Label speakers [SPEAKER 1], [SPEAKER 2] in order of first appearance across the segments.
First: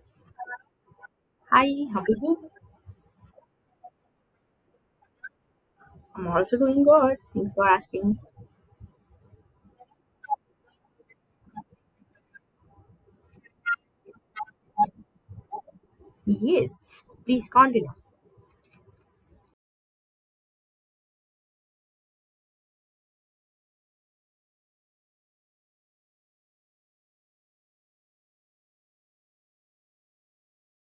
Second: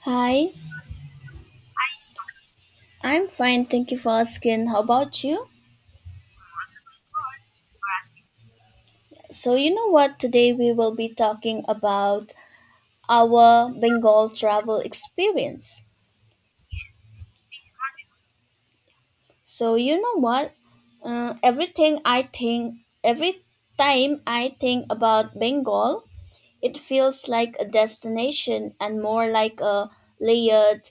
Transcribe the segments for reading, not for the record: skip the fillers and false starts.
[SPEAKER 1] Hi,
[SPEAKER 2] Hi, how are you?
[SPEAKER 1] I'm fine. Thank you for asking. How about you?
[SPEAKER 2] I'm also doing good. Thanks for asking.
[SPEAKER 1] So, you know what? Today we will be talking about our Bengal travel experience.
[SPEAKER 2] Yes, please continue.
[SPEAKER 1] So, you know what? Everything I think, every time I think about Bengal, it feels like a destination and more like a layered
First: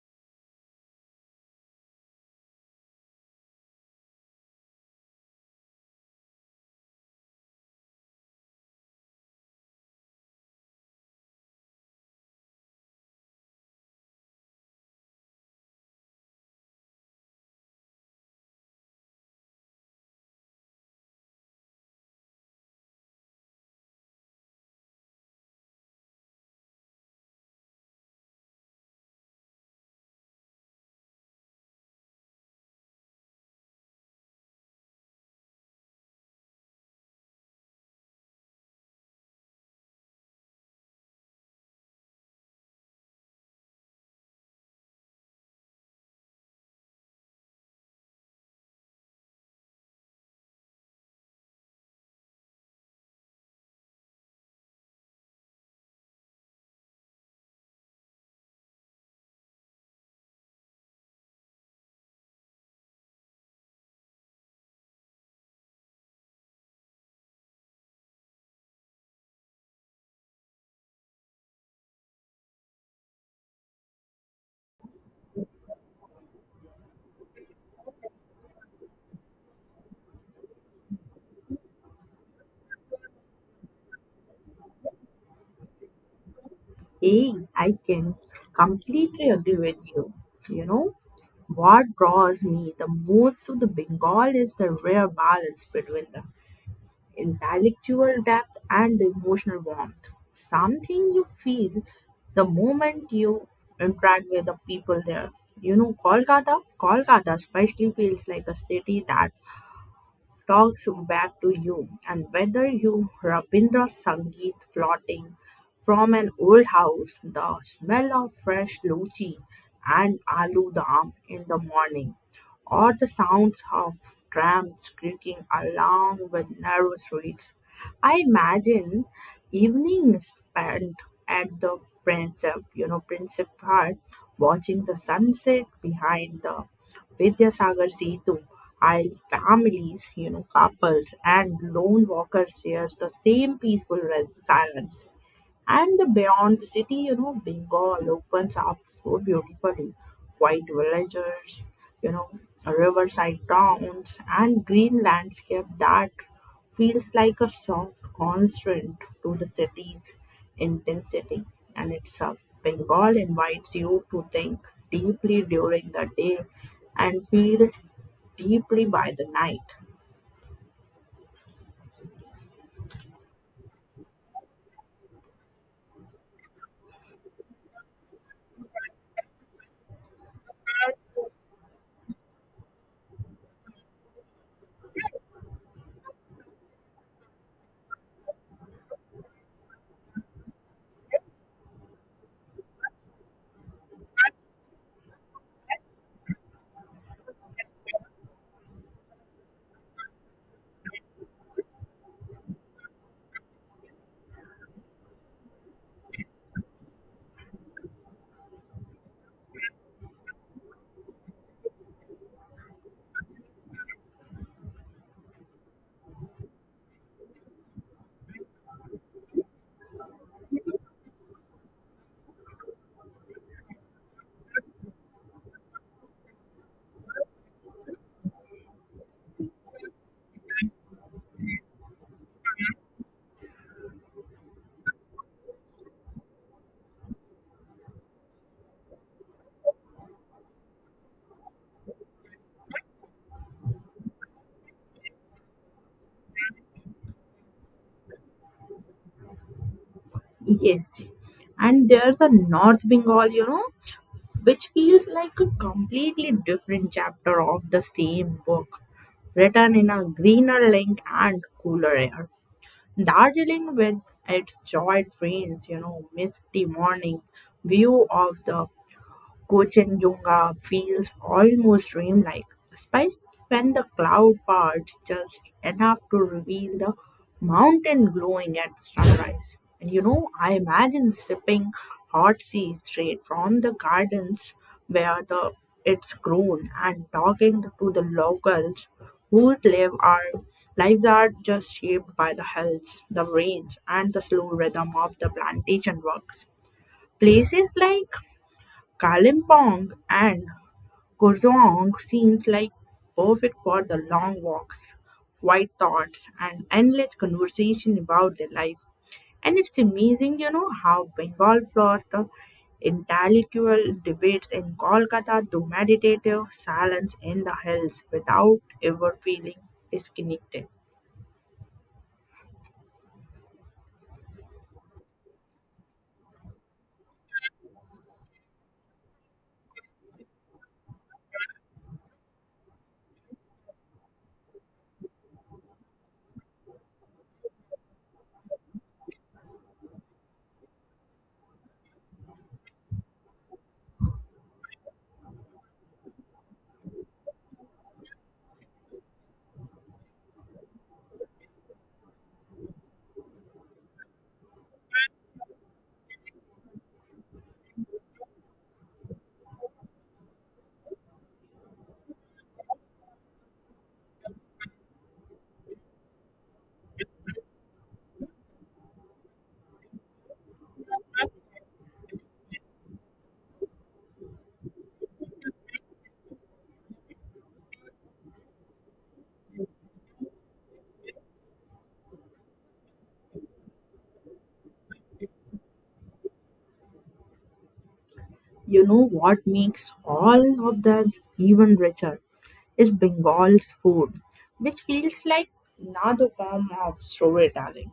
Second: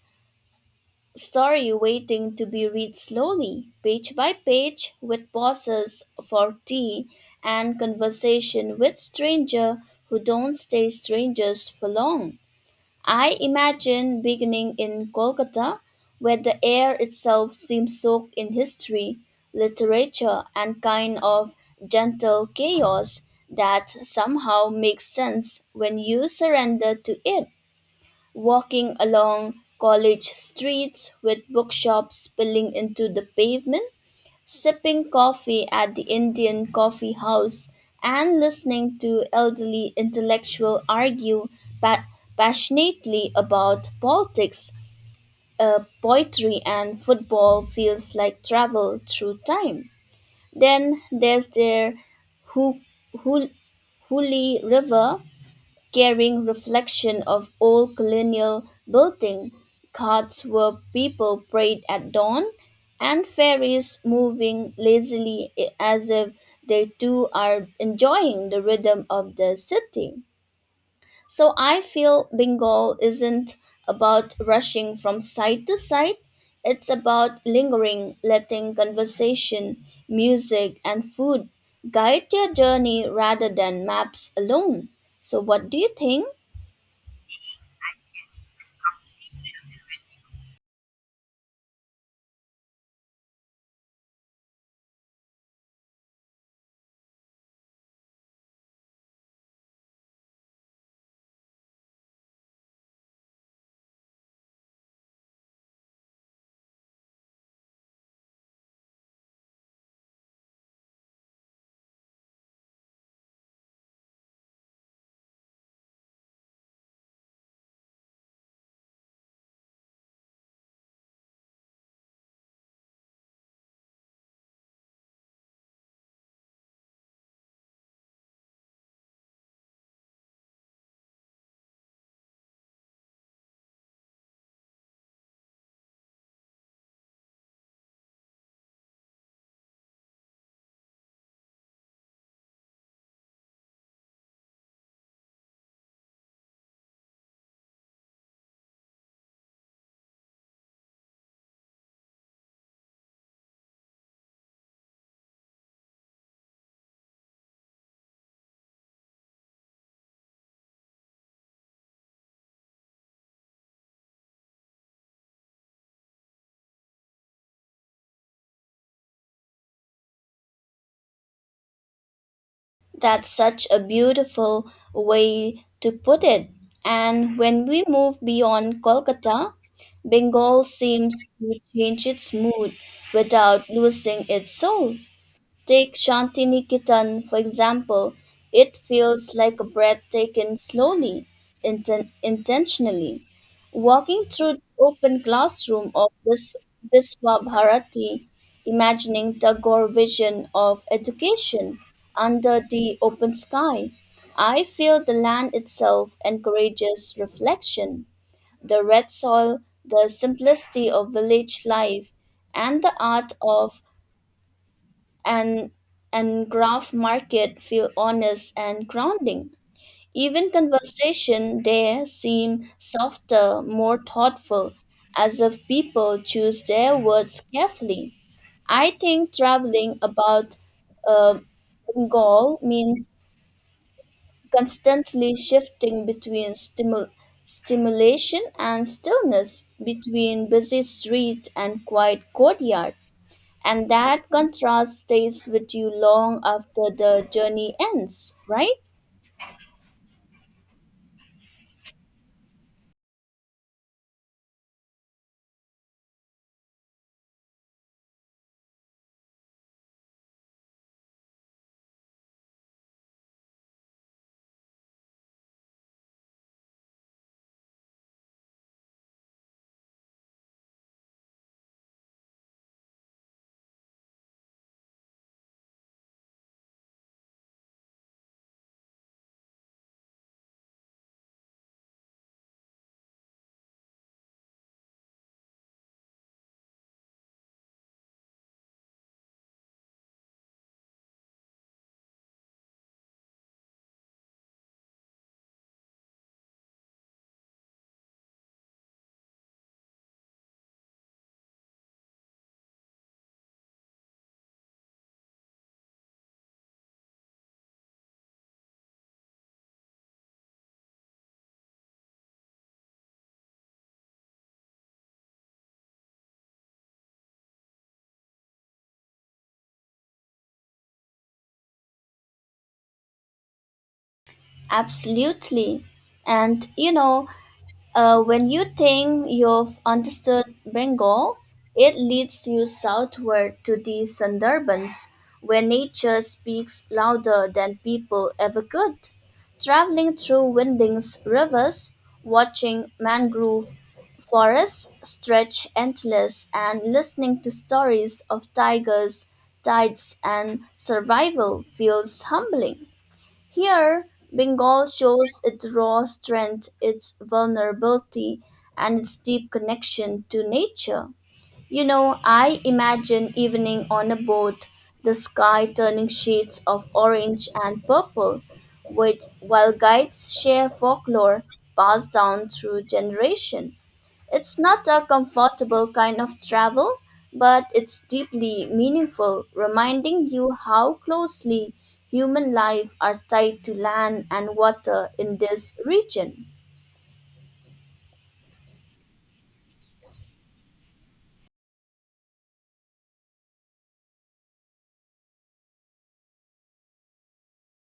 [SPEAKER 1] story waiting to be read slowly, page by page, with pauses for tea and conversation with stranger who don't stay strangers for long. I imagine beginning in Kolkata, where the air itself seems soaked in history, literature, and kind of gentle chaos that somehow makes sense when you surrender to it walking along college streets with bookshops spilling into the pavement, sipping coffee at the Indian coffee house, and listening to elderly intellectuals argue pa- passionately about politics, poetry, and football feels like travel through time. Then there's their Hu- Hu- Huli River carrying reflection of old colonial building. Carts where people prayed at dawn, and ferries moving lazily as if they too are enjoying the rhythm of the city. So I feel Bengal isn't about rushing from side to side. It's about lingering, letting conversation, music, and food guide your journey rather than maps alone. So, what do you think?
[SPEAKER 2] Hey, I can completely agree with you. You know, what draws me the most to the Bengal is the rare balance between the intellectual depth and the emotional warmth. Something you feel the moment you interact with the people there. Kolkata especially feels like a city that talks back to you, and whether you Rabindra Sangeet floating from an old house, the smell of fresh luchi and aloo dam in the morning, or the sounds of trams creaking along with narrow streets. I imagine evenings spent at the Princip Park, watching the sunset behind the Vidyasagar Setu, while families, couples and lone walkers shares the same peaceful silence. And the beyond the city, Bengal opens up so beautifully. White villages, you know, riverside towns, and green landscape that feels like a soft constant to the city's intensity. And it's a Bengal invites you to think deeply during the day and feel deeply by the night.
[SPEAKER 1] That's such a beautiful way to put it. And when we move beyond Kolkata, Bengal seems to change its mood without losing its soul. Take Shantiniketan, for example. It feels like a breath taken slowly, intentionally. Walking through the open classroom of this Viswabharati, imagining Tagore vision of education under the open sky, I feel the land itself encourages reflection. The red soil, the simplicity of village life, and the art of and and graph market feel honest and grounding. Even conversation there seem softer, more thoughtful, as if people choose their words carefully. I think traveling about uh, Bengal means constantly shifting between stimulation and stillness, between busy street and quiet courtyard. And that contrast stays with you long after the journey ends, right?
[SPEAKER 2] Yes, and there's a North Bengal, which feels like a completely different chapter of the same book, written in a greener ink and cooler air. Darjeeling, with its joy trains, misty morning view of the Gochenjunga feels almost dreamlike, especially when the cloud parts just enough to reveal the mountain glowing at sunrise. I imagine sipping hot tea straight from the gardens where the it's grown and talking to the locals whose lives are just shaped by the hills, the rains, and the slow rhythm of the plantation works. Places like Kalimpong and Kosong seems like perfect for the long walks, quiet thoughts and endless conversation about their life. And it's amazing, how Bengal floods the intellectual debates in Kolkata to meditative silence in the hills without ever feeling disconnected.
[SPEAKER 1] Absolutely. And you know, when you think you've understood Bengal, it leads you southward to the Sundarbans, where nature speaks louder than people ever could. Traveling through winding rivers, watching mangrove forests stretch endless, and listening to stories of tigers, tides, and survival feels humbling. Here, Bengal shows its raw strength, its vulnerability, and its deep connection to nature. You know, I imagine evening on a boat, the sky turning shades of orange and purple, which while guides share folklore passed down through generation. It's not a comfortable kind of travel, but it's deeply meaningful, reminding you how closely human life are tied to land and water in this region.
[SPEAKER 2] You know what makes all of this even richer is Bengal's food, which feels like another form of storytelling.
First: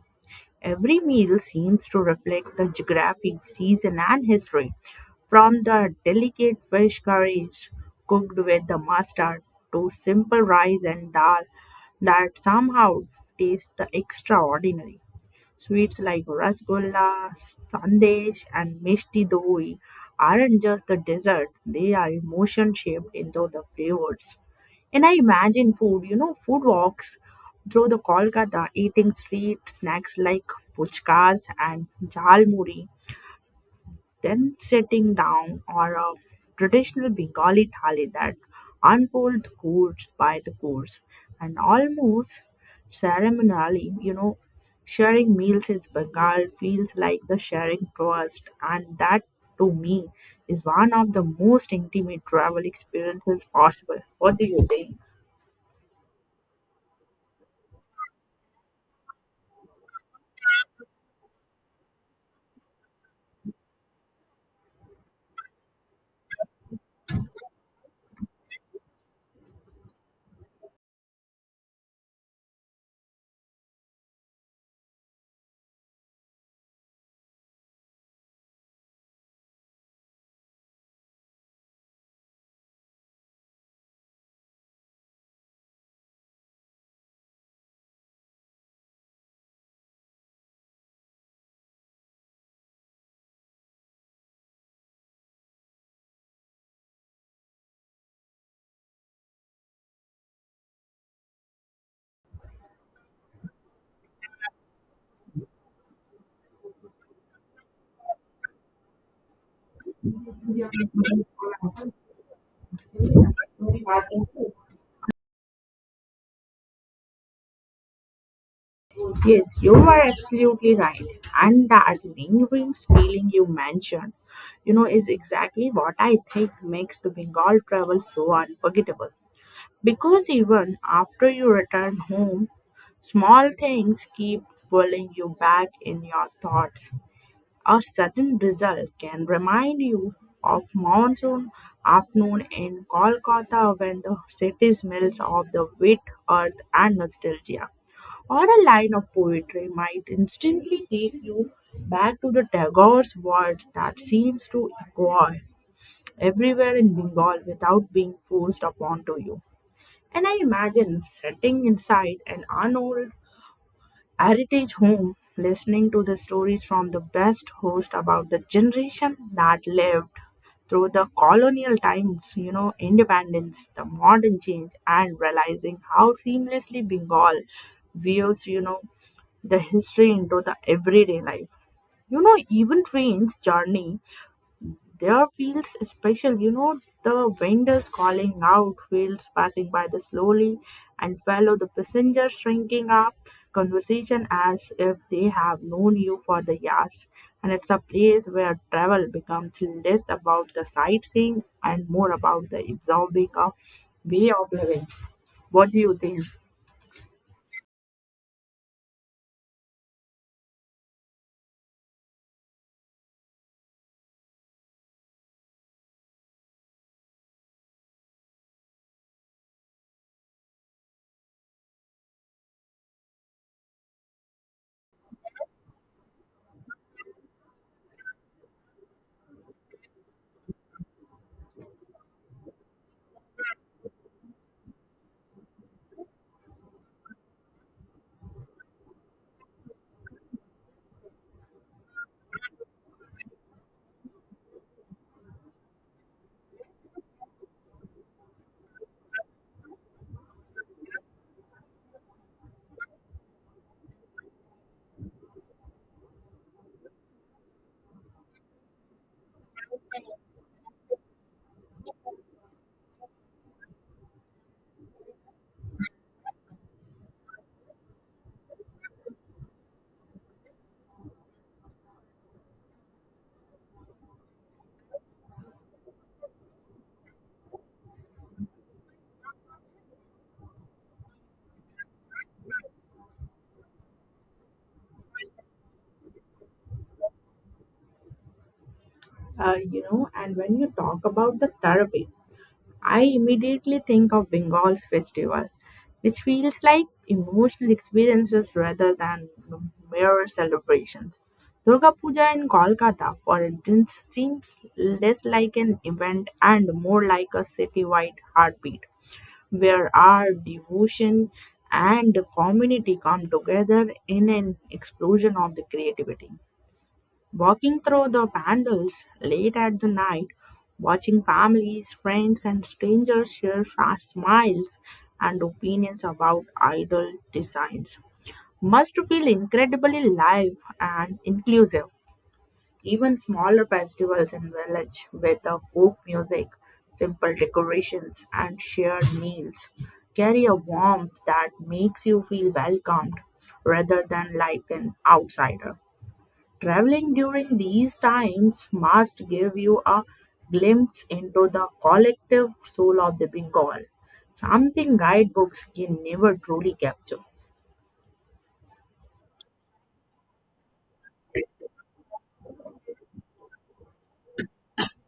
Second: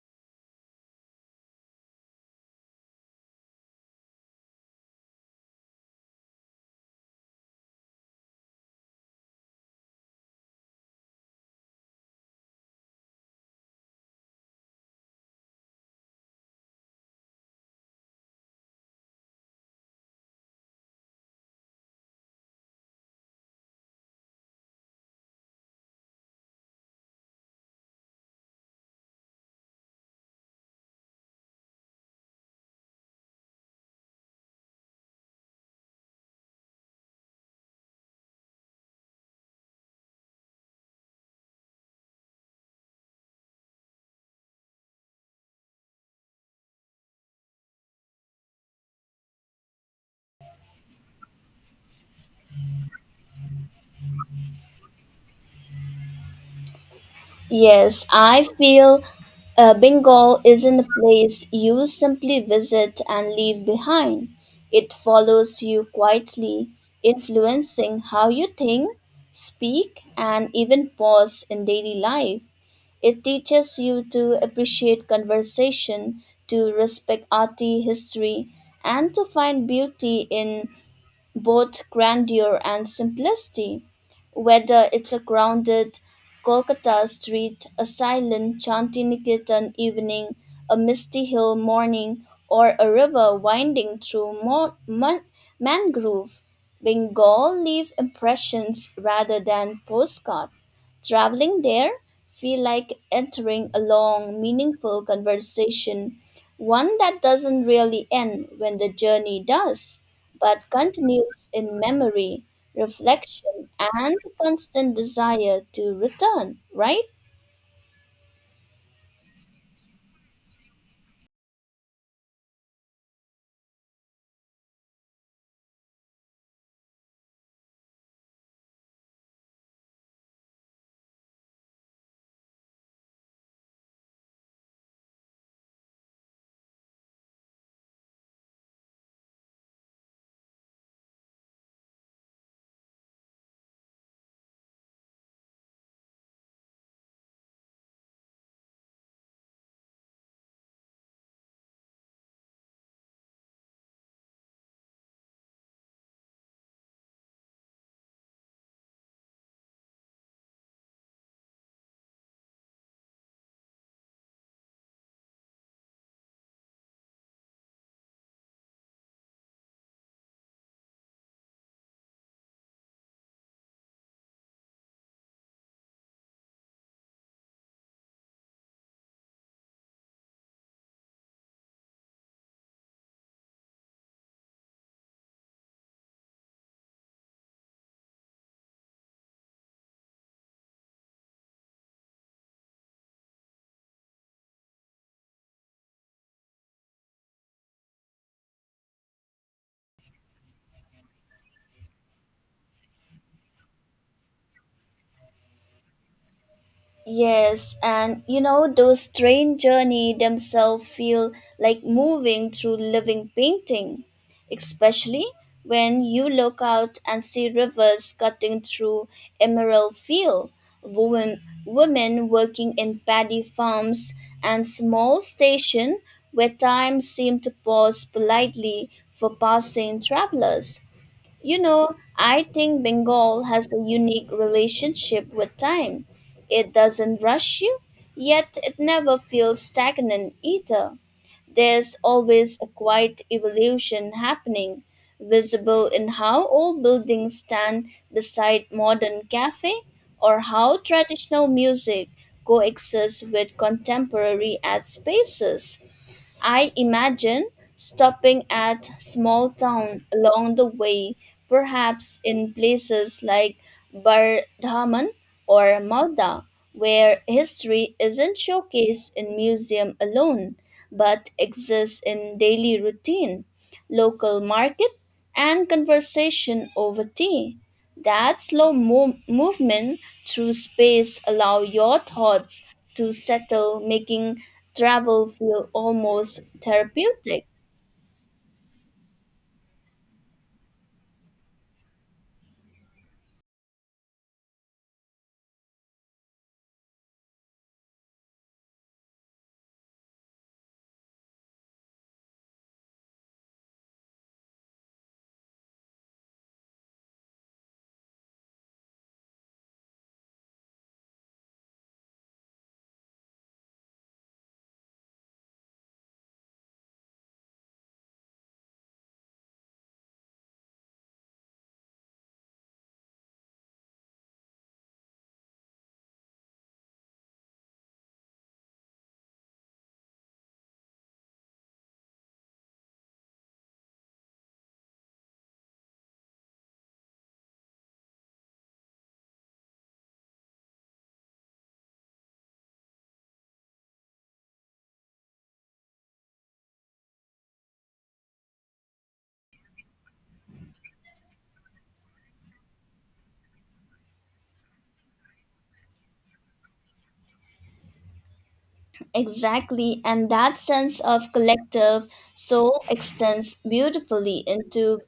[SPEAKER 2] Every meal seems to reflect the geography, season, and history, from the delicate fish curries cooked with the mustard to simple rice and dal that somehow taste the extraordinary. Sweets like rasgulla, sandesh, and mishti doi aren't just the dessert, they are emotion shaped into the flavors. And I imagine food walks through the Kolkata eating street snacks like puchkas and jhalmuri then sitting down or a traditional Bengali thali that unfolds course by the course and almost ceremonially, sharing meals is Bengal feels like the sharing trust and that to me is one of the most intimate travel experiences possible. What do you think?
[SPEAKER 1] Yes, I feel Bengal isn't a place you simply visit and leave behind. It follows you quietly, influencing how you think, speak, and even pause in daily life. It teaches you to appreciate conversation, to respect arty history, and to find beauty in both grandeur and simplicity. Whether it's a grounded Kolkata street, a silent Chantiniketan evening, a misty hill morning, or a river winding through mangrove, Bengal leave impressions rather than postcard. Traveling there feel like entering a long, meaningful conversation, one that doesn't really end when the journey does but continues in memory, reflection, and constant desire to return, right?
[SPEAKER 2] Yes, you are absolutely right. And that lingering feeling you mentioned, is exactly what I think makes the Bengal travel so unforgettable. Because even after you return home, small things keep pulling you back in your thoughts. A sudden drizzle can remind you of monsoon afternoon in Kolkata when the city smells of the wet earth and nostalgia. Or a line of poetry might instantly take you back to the Tagore's words that seems to echo everywhere in Bengal without being forced upon to you. And I imagine sitting inside an unold Heritage Home, listening to the stories from the best host about the generation that lived through the colonial times, independence, the modern change, and realizing how seamlessly Bengal weaves, the history into the everyday life. Even trains journey there feels special, the vendors calling out, wheels passing by the slowly and follow the passengers shrinking up conversation as if they have known you for the years. And it's a place where travel becomes less about the sightseeing and more about the absorbing a way of living. What do you think?
[SPEAKER 1] Yes, and you know, those train journey themselves feel like moving through living painting, especially when you look out and see rivers cutting through emerald field, women working in paddy farms and small station where time seemed to pause politely for passing travelers. You know, I think Bengal has a unique relationship with time. It doesn't rush you, yet it never feels stagnant either. There's always a quiet evolution happening, visible in how old buildings stand beside modern cafe or how traditional music coexists with contemporary ad spaces. I imagine stopping at small town along the way, perhaps in places like Bardhaman or Malda, where history isn't showcased in museum alone, but exists in daily routine, local market, and conversation over tea. That slow movement through space allow your thoughts to settle, making travel feel almost therapeutic.
[SPEAKER 2] And when you talk about the therapy, I immediately think of Bengal's festival, which feels like emotional experiences rather than mere celebrations. Durga Puja in Kolkata, for instance, seems less like an event and more like a citywide heartbeat, where our devotion and the community come together in an explosion of the creativity. Walking through the pandals late at the night, watching families, friends, and strangers share smiles and opinions about idol designs must feel incredibly live and inclusive. Even smaller festivals in village with the folk music, simple decorations, and shared meals carry a warmth that makes you feel welcomed rather than like an outsider. Traveling during these times must give you a glimpse into the collective soul of the Bengal, something guidebooks can never truly capture.
[SPEAKER 1] Exactly, and that sense of collective soul extends beautifully into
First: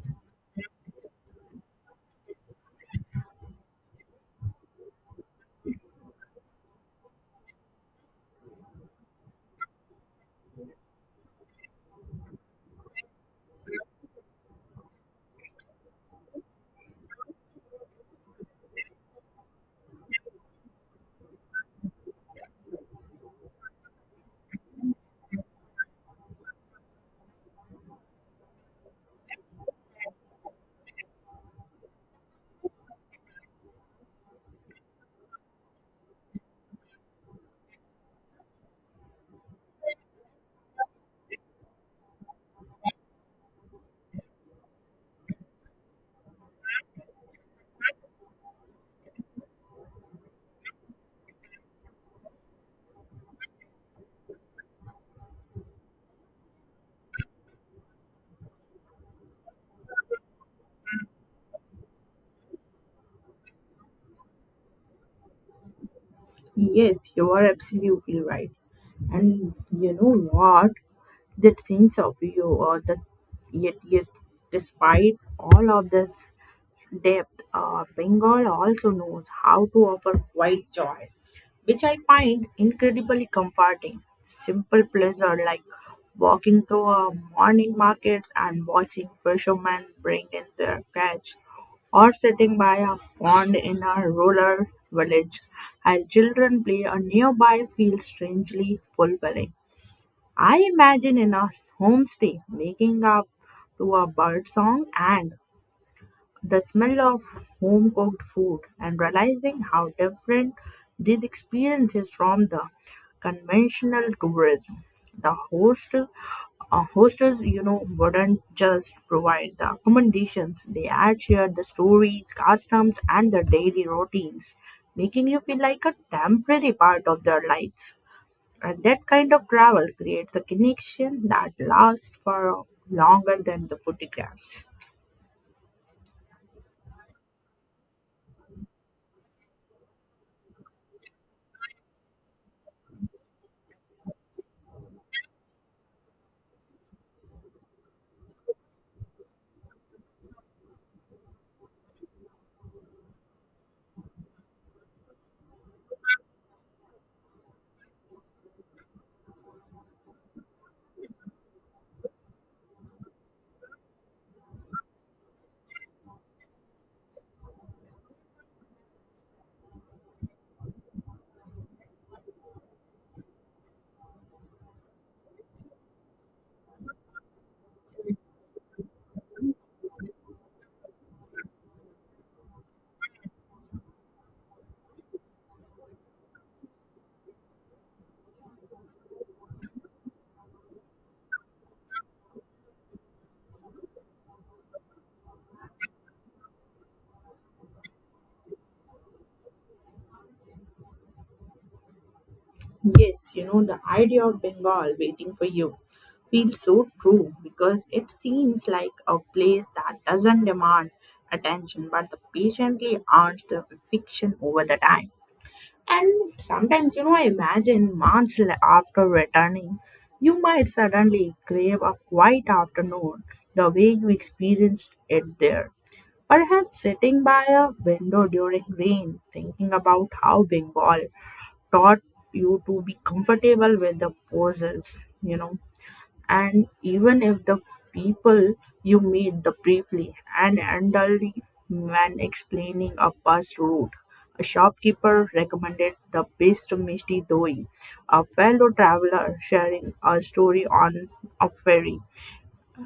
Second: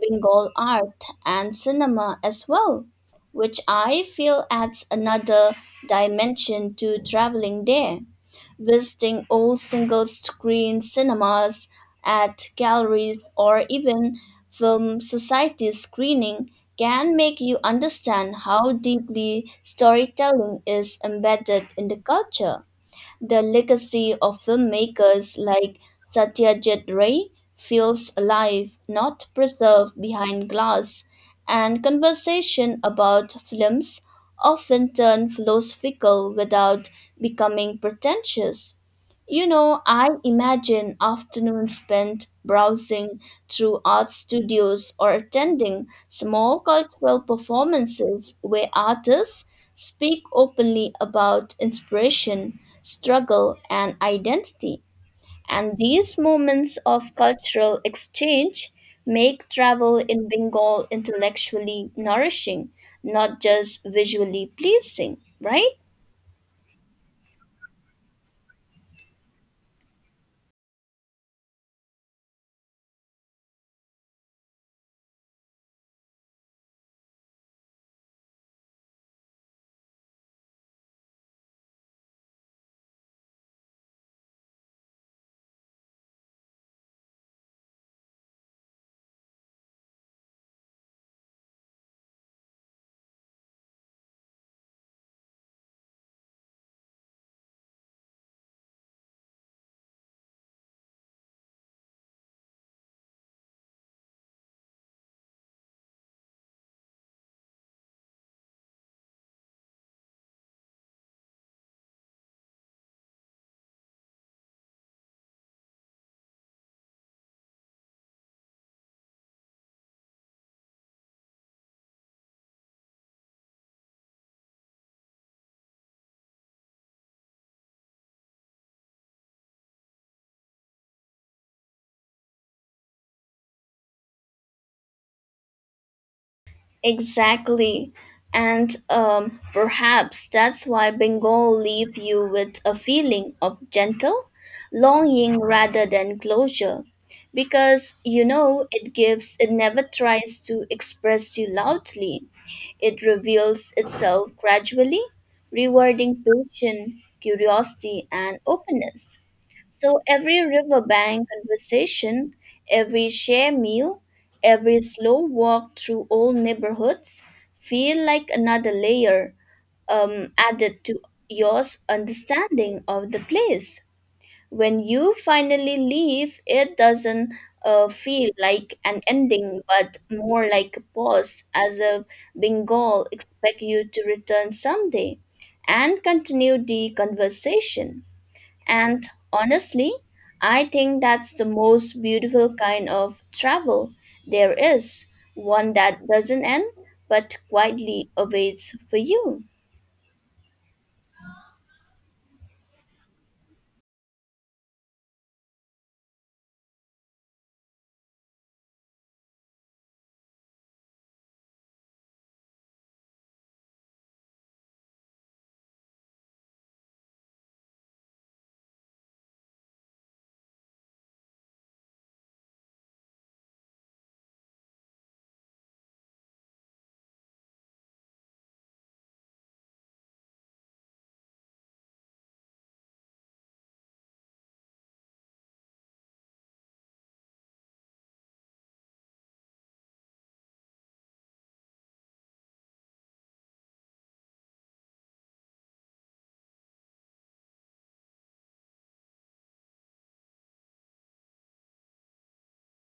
[SPEAKER 1] Bengal art and cinema as well, which I feel adds another dimension to traveling there. Visiting old single screen cinemas at galleries or even film society screening can make you understand how deeply storytelling is embedded in the culture. The legacy of filmmakers like Satyajit Ray feels alive, not preserved behind glass, and conversation about films often turn philosophical without becoming pretentious. You know, I imagine afternoons spent browsing through art studios or attending small cultural performances where artists speak openly about inspiration, struggle, and identity. And these moments of cultural exchange make travel in Bengal intellectually nourishing, not just visually pleasing, right?
[SPEAKER 2] Yes, you are absolutely right. And you know what? That sense of you or the yet despite all of this depth, Bengal also knows how to offer quiet joy, which I find incredibly comforting. Simple pleasure like walking through a morning markets and watching fishermen bring in their catch, or sitting by a pond in a rural village while children play a nearby feels strangely fulfilling. I imagine in a homestay making up to a bird song and the smell of home cooked food and realizing how different this experience is from the conventional tourism. The hostess, wouldn't just provide the accommodations; they had shared the stories, customs, and the daily routines, making you feel like a temporary part of their lives. And that kind of travel creates a connection that lasts for longer than the photographs.
[SPEAKER 1] Exactly. And perhaps that's why Bengal leave you with a feeling of gentle longing rather than closure. Because you know it gives it never tries to express you loudly. It reveals itself gradually, rewarding patience, curiosity and openness. So every riverbank conversation, every share meal, every slow walk through old neighborhoods feel like another layer added to your understanding of the place. When you finally leave, it doesn't feel like an ending, but more like a pause, as if Bengal expect you to return someday and continue the conversation. And honestly, I think that's the most beautiful kind of travel there is, one that doesn't end but quietly awaits for you.
[SPEAKER 2] Yes, the idea of Bengal waiting for you feels so true because it seems like a place that doesn't demand attention but patiently earns the affection over the time. And sometimes, I imagine months after returning, you might suddenly crave a quiet afternoon the way you experienced it there. Perhaps sitting by a window during rain, thinking about how Bengal taught you to be comfortable with the poses, and even if the people you meet the briefly and elderly man explaining a bus route. A shopkeeper recommended the best misty doi, a fellow traveler sharing a story on a ferry.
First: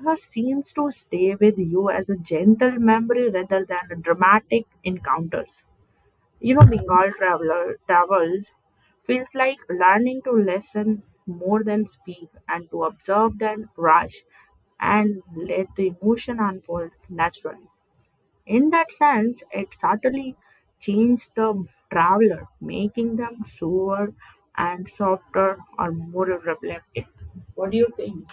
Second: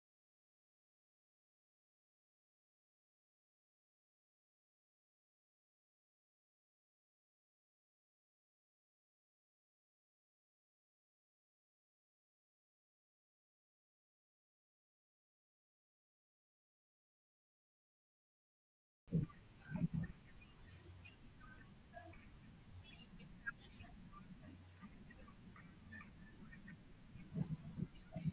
[SPEAKER 2] Seems to stay with you as a gentle memory rather than dramatic encounters. Bengal traveler travels feels like learning to listen more than speak and to observe than rush and let the emotion unfold naturally. In that sense, it subtly changes the traveler, making them slower and softer or more reflective. What do you think?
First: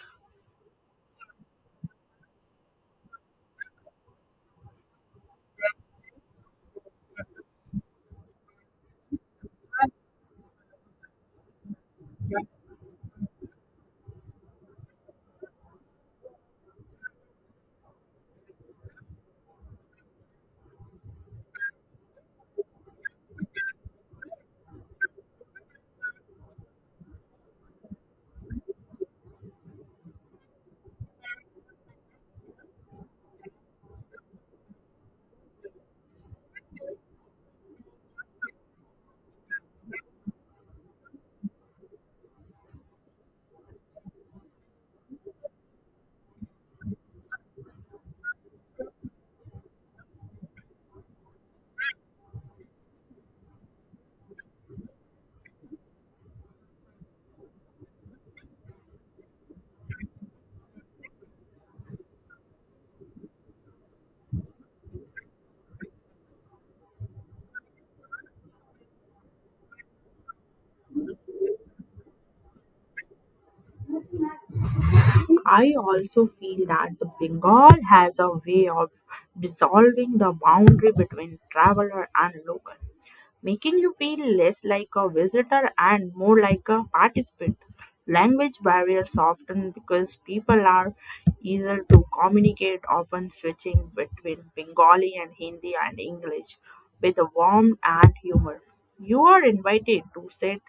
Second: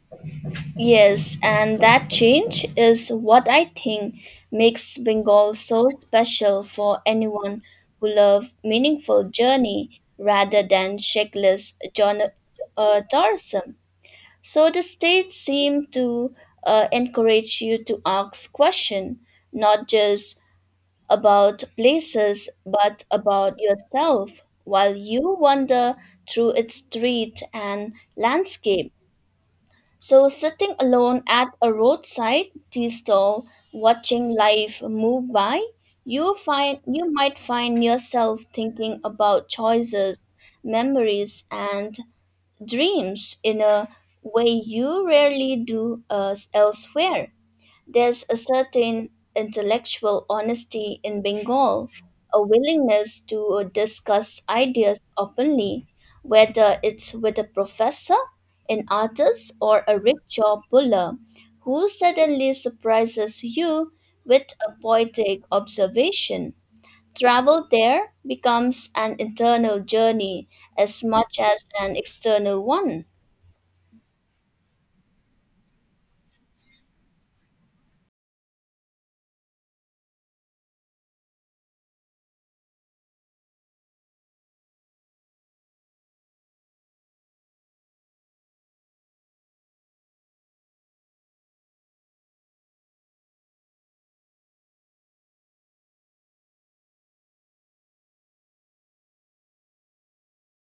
[SPEAKER 1] Yes, and that change is what I think makes Bengal so special for anyone who loves meaningful journey rather than checklist tourism. So the state seemed to encourage you to ask questions, not just about places, but about yourself, while you wander through its street and landscape. So sitting alone at a roadside tea stall, watching life move by, you might find yourself thinking about choices, memories, and dreams in a way you rarely do elsewhere. There's a certain intellectual honesty in Bengal, a willingness to discuss ideas openly, whether it's with a professor, an artist, or a rickshaw puller who suddenly surprises you with a poetic observation. Travel there becomes an internal journey as much as an external one.
[SPEAKER 2] I also feel that the Bengal has a way of dissolving the boundary between traveler and local making you feel less like a visitor and more like a participant. Language barriers often because people are easier to communicate, often switching between Bengali and Hindi and English with a warmth and humor. You are invited to sit,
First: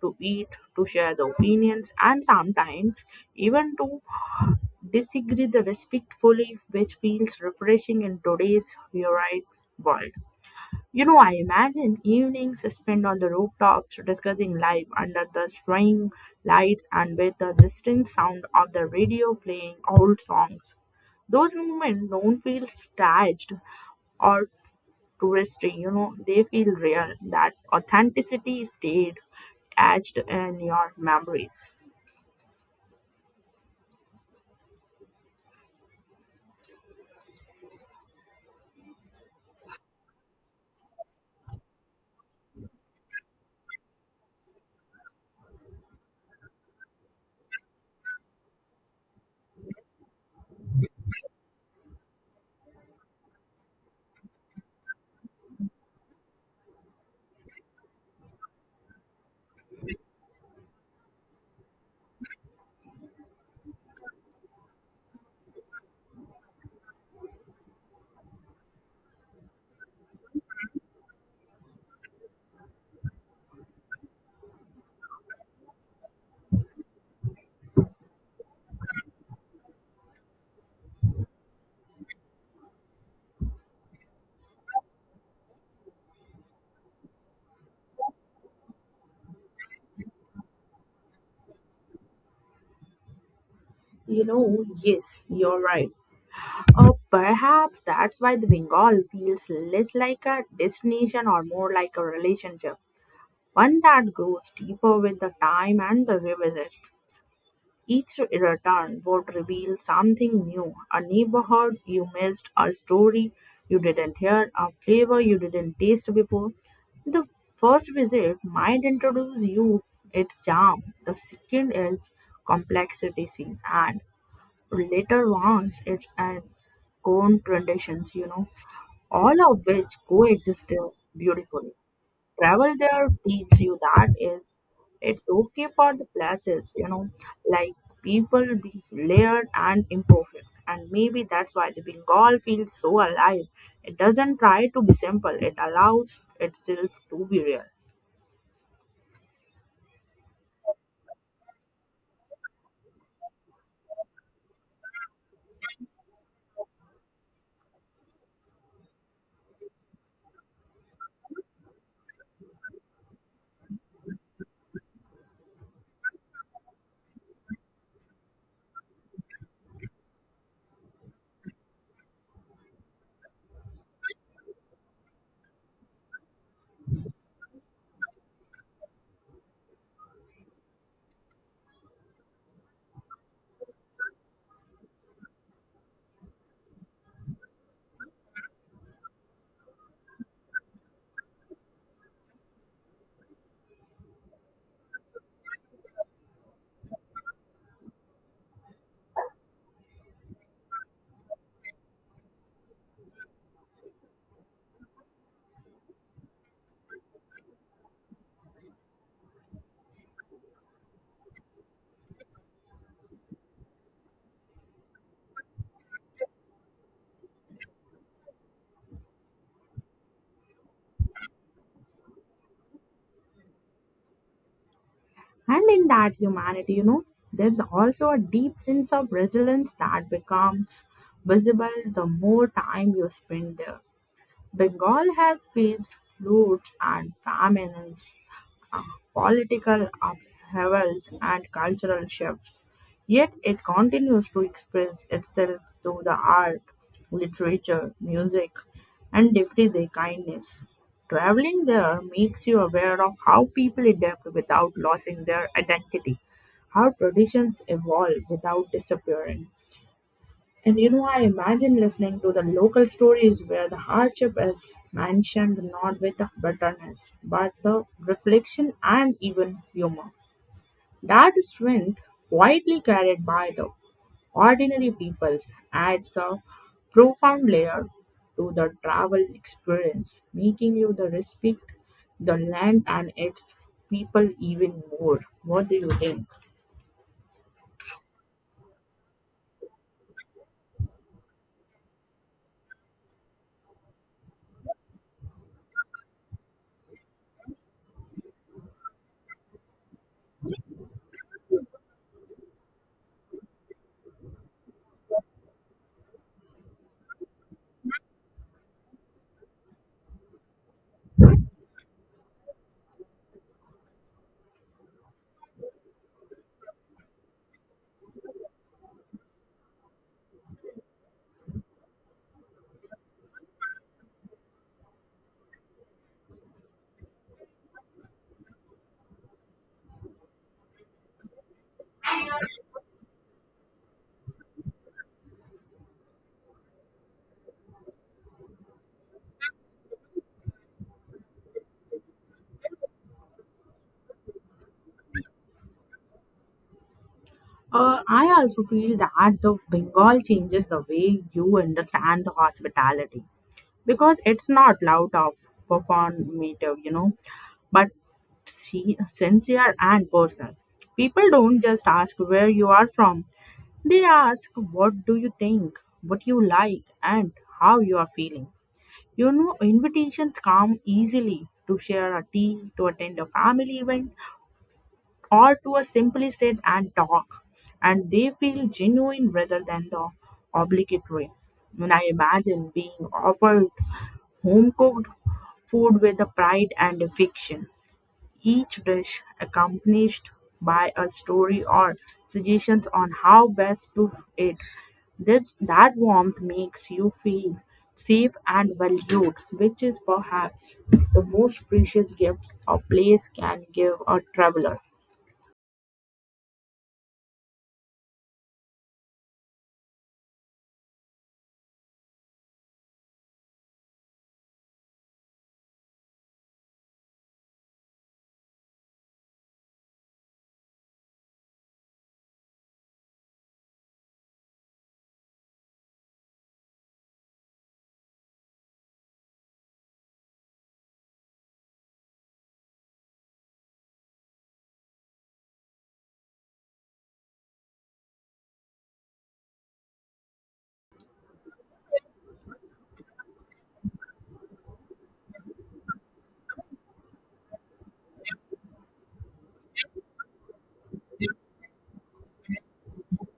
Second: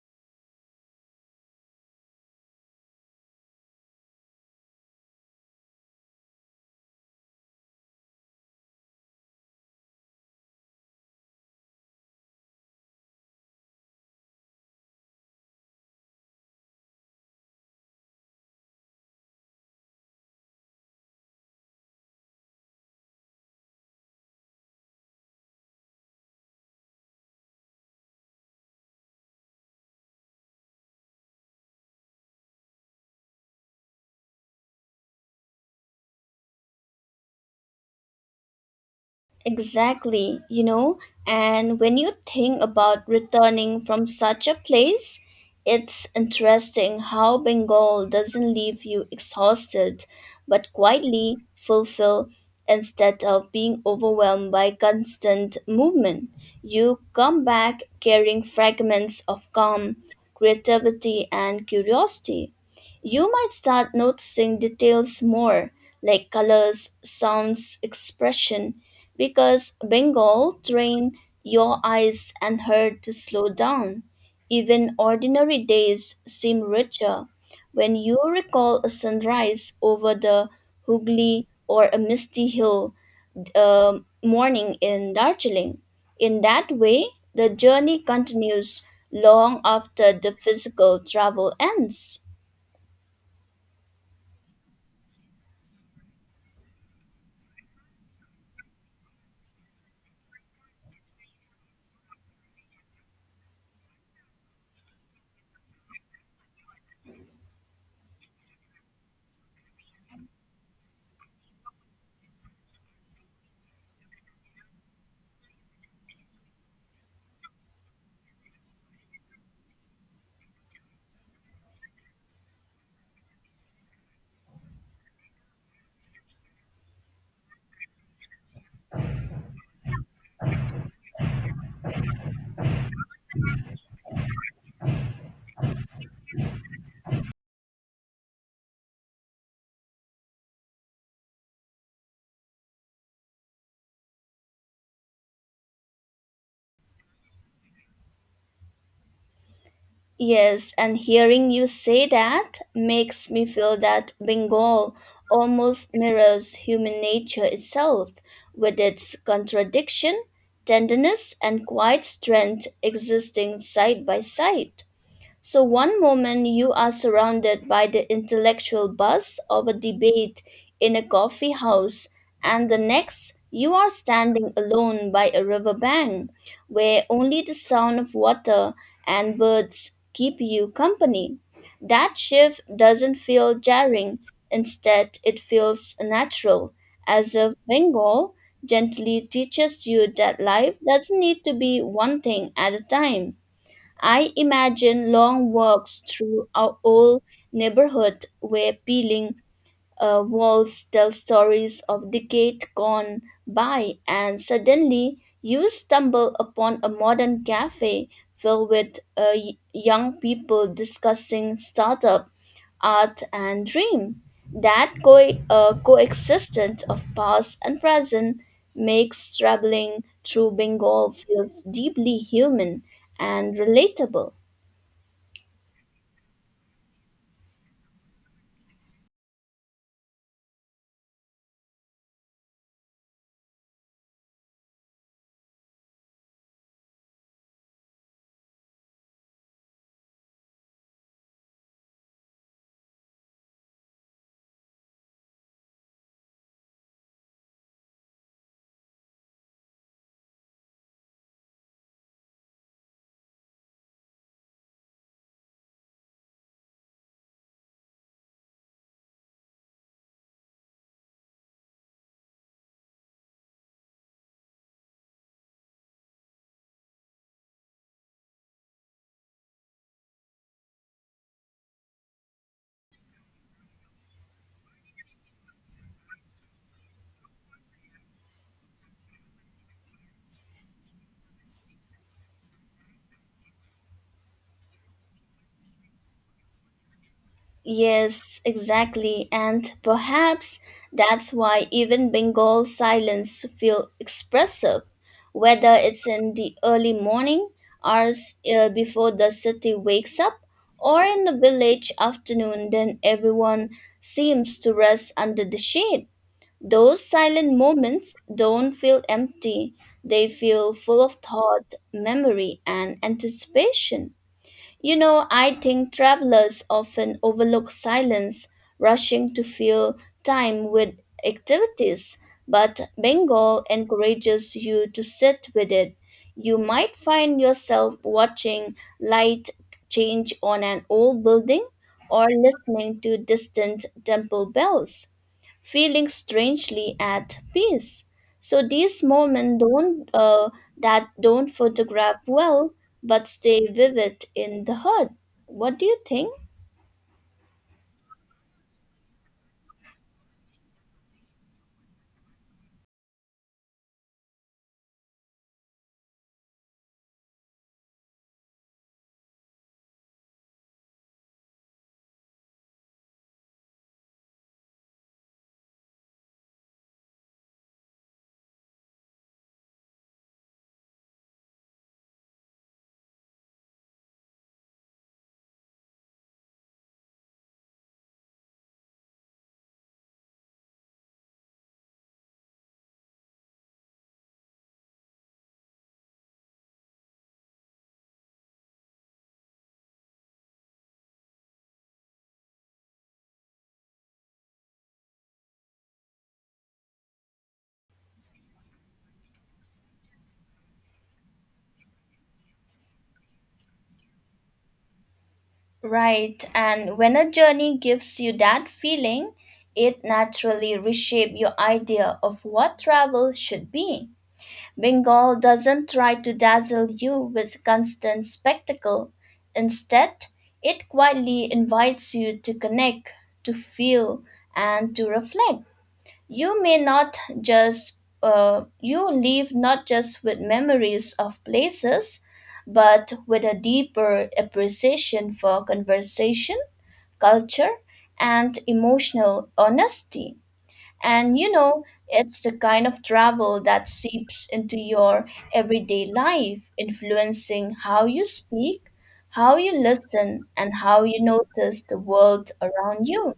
[SPEAKER 2] to eat, to share the opinions, and sometimes even to disagree the respectfully, which feels refreshing in today's varied world. I imagine evenings spent on the rooftops discussing life under the swing lights and with the distant sound of the radio playing old songs. Those moments don't feel staged or touristy, they feel real. That authenticity stayed etched in your memories.
[SPEAKER 1] Exactly, you know, and when you think about returning from such a place, it's interesting how Bengal doesn't leave you exhausted, but quietly fulfilled instead of being overwhelmed by constant movement. You come back carrying fragments of calm, creativity, and curiosity. You might start noticing details more, like colors, sounds, expression because Bengal train your eyes and heart to slow down. Even ordinary days seem richer when you recall a sunrise over the Hooghly or a misty hill morning in Darjeeling. In that way, the journey continues long after the physical travel ends.
[SPEAKER 2] Yes, you're right. Or perhaps that's why the Bengal feels less like a destination or more like a relationship. One that grows deeper with the time and the revisits. Each return would reveal something new, a neighborhood you missed, a story you didn't hear, a flavor you didn't taste before. The first visit might introduce you its charm, the second is complexity, and later ones its an own traditions, all of which coexist beautifully. Travel there teach you that it's okay for the places like people be layered and imperfect, and maybe that's why the Bengal feels so alive. It doesn't try to be simple, it allows itself to be real.
[SPEAKER 1] Yes, and hearing you say that makes me feel that Bengal almost mirrors human nature itself, with its contradiction, tenderness, and quiet strength existing side by side. So, one moment you are surrounded by the intellectual buzz of a debate in a coffee house, and the next you are standing alone by a riverbank where only the sound of water and birds keep you company. That shift doesn't feel jarring, instead, it feels natural, as if Bengal gently teaches you that life doesn't need to be one thing at a time. I imagine long walks through our old neighborhood where peeling walls tell stories of decades gone by, and suddenly you stumble upon a modern cafe filled with young people discussing startup, art, and dream. That coexistence of past and present makes traveling through Bengal feels deeply human and relatable.
[SPEAKER 2] And in that humanity, you know, there's also a deep sense of resilience that becomes visible the more time you spend there. Bengal has faced floods and famines, political upheavals and cultural shifts, yet it continues to express itself through the art, literature, music, and everyday kindness. Traveling there makes you aware of how people adapt without losing their identity, how traditions evolve without disappearing, and I imagine listening to the local stories where the hardship is mentioned not with the bitterness, but the reflection and even humor. That strength, quietly carried by the ordinary peoples, adds a profound layer to the travel experience, making you the respect the land and its people even more. What do you think?
[SPEAKER 1] Yes, exactly. And perhaps that's why even Bengal silence feel expressive, whether it's in the early morning hours before the city wakes up or in the village afternoon then everyone seems to rest under the shade. Those silent moments don't feel empty. They feel full of thought, memory, and anticipation. You know, I think travelers often overlook silence, rushing to fill time with activities, but Bengal encourages you to sit with it. You might find yourself watching light change on an old building or listening to distant temple bells feeling strangely at peace. So these moments don't that don't photograph well, but stay vivid in the heart. What do you think?
[SPEAKER 2] I also feel that the Bengal changes the way you understand the hospitality because it's not loud or performative, but see, sincere and personal. People don't just ask where you are from, they ask what do you think, what you like, and how you are feeling. Invitations come easily to share a tea, to attend a family event, or to a simply sit and talk, and they feel genuine rather than the obligatory when I imagine being offered home cooked food with the pride and affection, each dish accompanied by a story or suggestions on how best to it. This that warmth makes you feel safe and valued, which is perhaps the most precious gift a place can give a traveler.
[SPEAKER 1] Right, and when a journey gives you that feeling, it naturally reshapes your idea of what travel should be. Bengal doesn't try to dazzle you with constant spectacle. Instead, it quietly invites you to connect, to feel, and to reflect. You leave not just with memories of places, but with a deeper appreciation for conversation, culture, and emotional honesty. And you know, it's the kind of travel that seeps into your everyday life, influencing how you speak, how you listen, and how you notice the world around you.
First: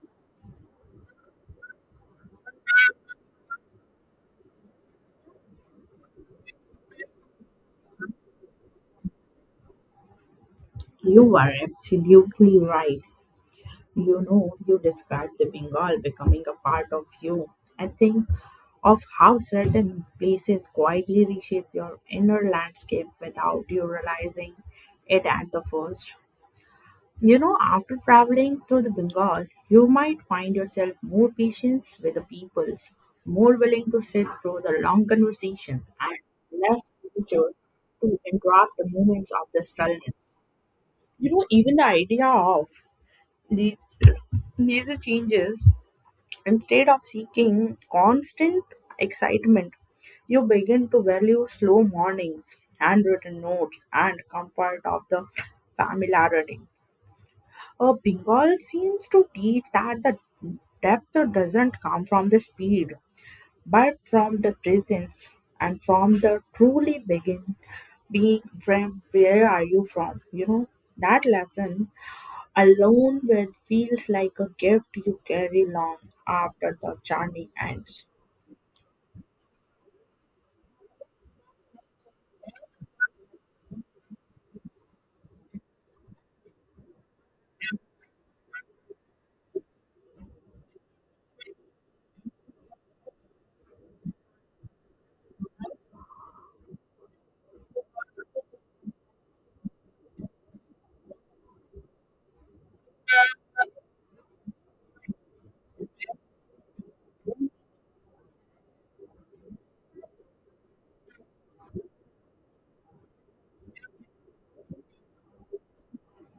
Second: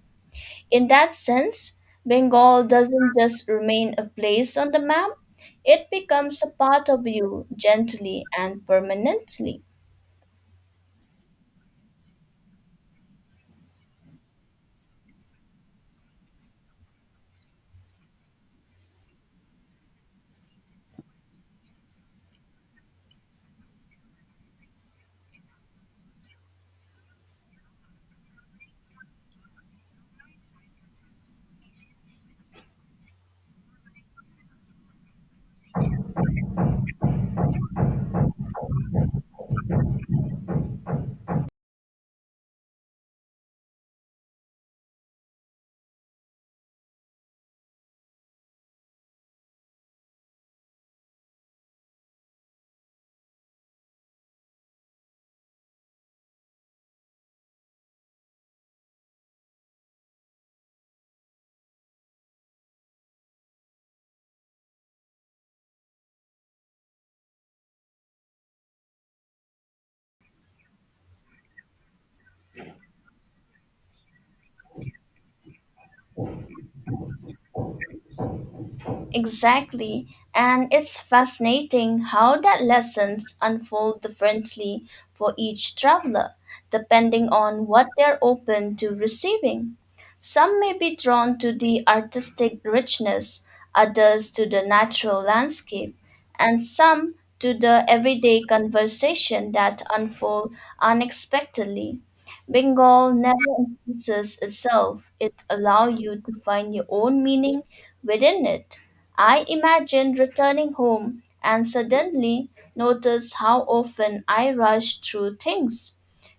[SPEAKER 1] In that sense, Bengal doesn't just remain a place on the map, it becomes a part of you gently and permanently.
[SPEAKER 2] You are absolutely right. You described the Bengal becoming a part of you. I think of how certain places quietly reshape your inner landscape without you realizing it at the first. After traveling through the Bengal, you might find yourself more patient with the peoples, more willing to sit through the long conversations, and less eager to interrupt the moments of the stillness. Even the idea of these, these changes, instead of seeking constant excitement, you begin to value slow mornings, handwritten notes, and comfort of the familiarity. Bengal seems to teach that the depth doesn't come from the speed, but from the presence and from the truly begin being from where are you from? That lesson alone with feels like a gift you carry long after the journey ends.
[SPEAKER 1] Exactly. And it's fascinating how that lessons unfold differently for each traveler, depending on what they're open to receiving. Some may be drawn to the artistic richness, others to the natural landscape, and some to the everyday conversation that unfold unexpectedly. Bengal never encompasses itself. It allows you to find your own meaning within it. I imagine returning home and suddenly notice how often I rush through things,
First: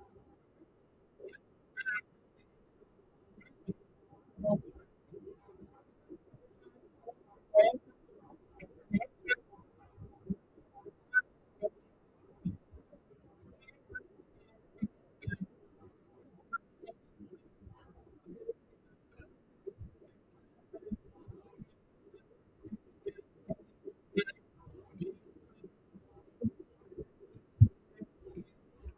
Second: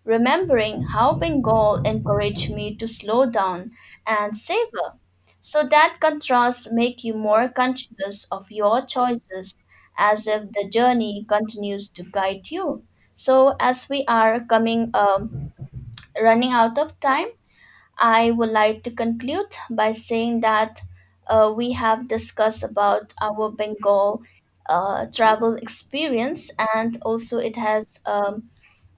[SPEAKER 1] remembering how Bengal encouraged me to slow down and savor. So that contrasts make you more conscious of your choices as if the journey continues to guide you. So as we are coming running out of time, I would like to conclude by saying that we have discussed about our Bengal travel experience, and also it has um,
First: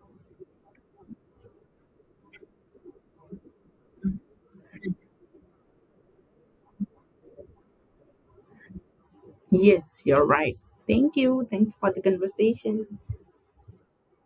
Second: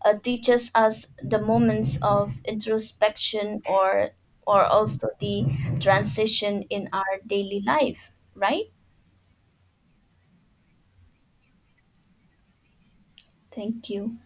[SPEAKER 1] uh, teaches us the moments of introspection or also the transition in our daily life. Right?
[SPEAKER 2] Yes, you're right. Thank you. Thanks for the conversation.
[SPEAKER 1] Thank you.